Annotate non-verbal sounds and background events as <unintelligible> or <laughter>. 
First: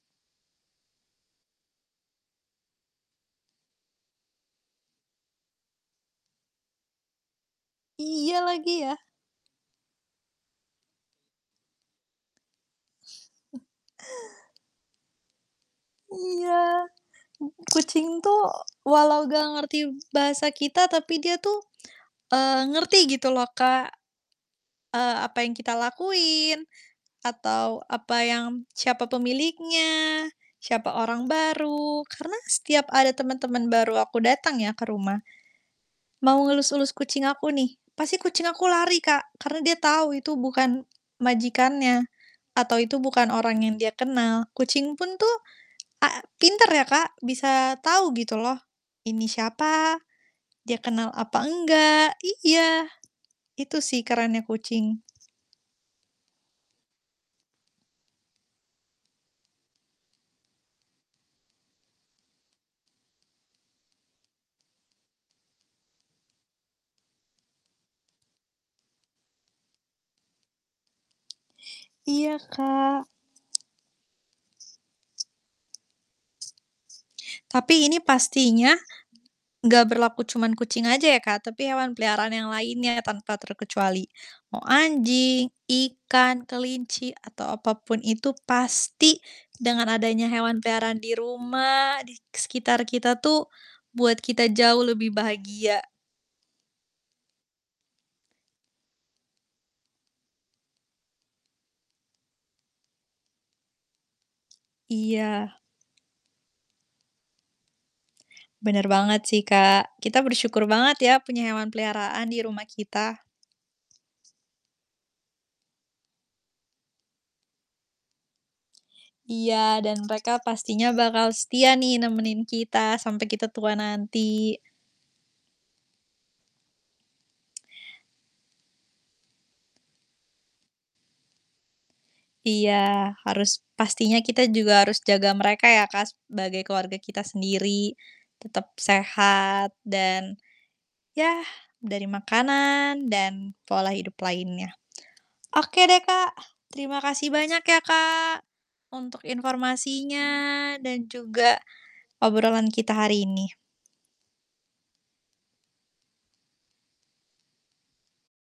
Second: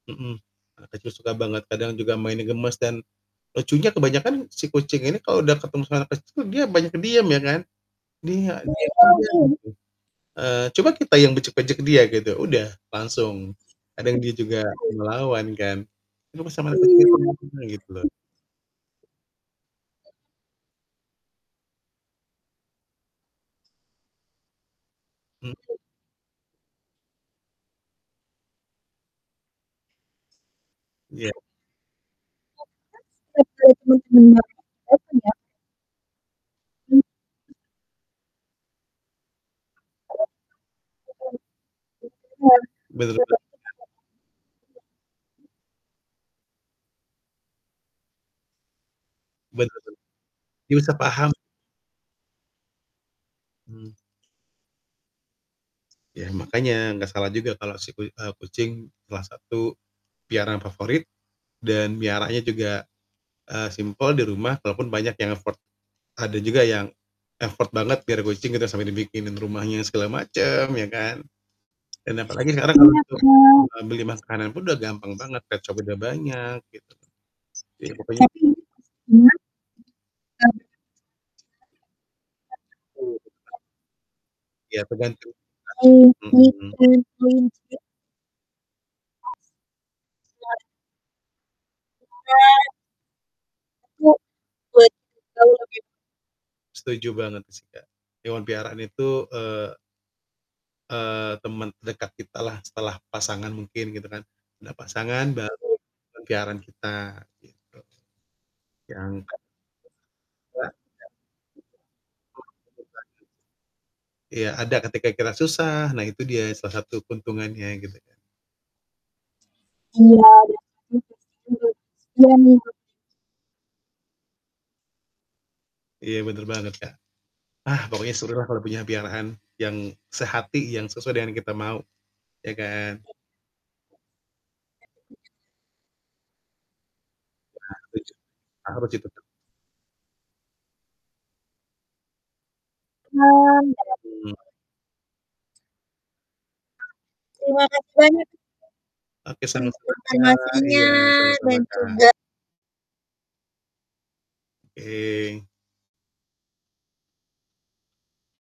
Mhm. Anak kecil suka banget kadang juga mainnya gemes, dan lucunya kebanyakan si kucing ini kalau udah ketemu sama anak kecil dia banyak diam ya, kan. Iya Dia lagi, diam ya. aja gitu. Eee, coba kita yang bejek-bejek dia gitu udah, langsung. Kadang dia juga melawan kan. "Lu sama anak Iya. kecil segitunya," Mhm, gitu loh. kucing tuh walau enggak ngerti bahasa kita tapi dia tuh, eee, ngerti gitu loh, Kak. Eee, apa M yang kita betul. lakuin, atau apa yang siapa pemiliknya, siapa orang Iya. baru. Karena setiap ada temen-temen baru aku datang ya, ke rumah. Mau ngelus-elus kucing aku nih, pasti kucing aku lari Kak, karena dia tahu itu bukan majikannya, atau itu Bener banget bukan sih, Kak. orang yang dia kenal. Kucing pun tuh a pintar ya, Kak, bisa tahu gitu loh, ini Bener siapa, bener. Dia dia bisa kenal paham. apa enggak, iya, itu Mmm. sih kerennya kucing. Ya, makanya enggak salah juga kalau si ku eee, kucing salah satu piaraan favorit, dan meliharanya juga, eee, simpel di rumah walaupun banyak yang effort ada juga yang effort banget biar kucing gitu sampai dibikinin rumahnya segala macam ya, kan. Dan Iya, apalagi sekarang kalau Kak. untuk, eee, beli masa kanan pun udah gampang banget pets shop udah banyak gitu. Tapi Ya ini pokoknya pastinya enggak berlaku cuman kucing aja ya, Kak, tapi hewan peliharaan yang lainnya Betul betul, tanpa Kak. terkecuali. Mau Ya tergantung itu anjing, Kak, ikan, kelinci, atau apa mhm. pun itu pasti dengan adanya hewan peliharaan di rumah, di sekitar kita tuh, buat kita jauh lebih bahagia. Setuju banget sih, Kak. Hewan peliharaan itu, eee eee, teman dekat kitalah setelah pasangan mungkin gitu kan. Ada pasangan Iya. baru, hewan peliharaan kita gitu. Bener banget Yang sih, Kak. Kita Ya. bersyukur banget ya, punya hewan peliharaan di rumah kita. <unintelligible> Iya, ada ketika kita susah, nah itu dia salah satu keuntungannya gitu kan. Iya dan mereka pastinya bakal setia nih nemenin kita, sampai kita tua nanti. Iya bener banget Kak. Ah, pokoknya serulah kalau punya piaraan yang sehati, yang sesuai dengan kita mau. Ya kan? Iya, harus pastinya kita juga harus jaga mereka ya, Kak, sebagai keluarga kita Iya, sendiri. setuju. Tetap Harus sih, tetep. sehat dan, yah, dari makanan dan Hmm. pola hidup lainnya. Oke deh Kak, terima kasih banyak ya Kak, untuk Oke sama-sama, informasinya Kak. Iya, dan juga sama-sama, Kak. obrolan kita hari ini. Oke.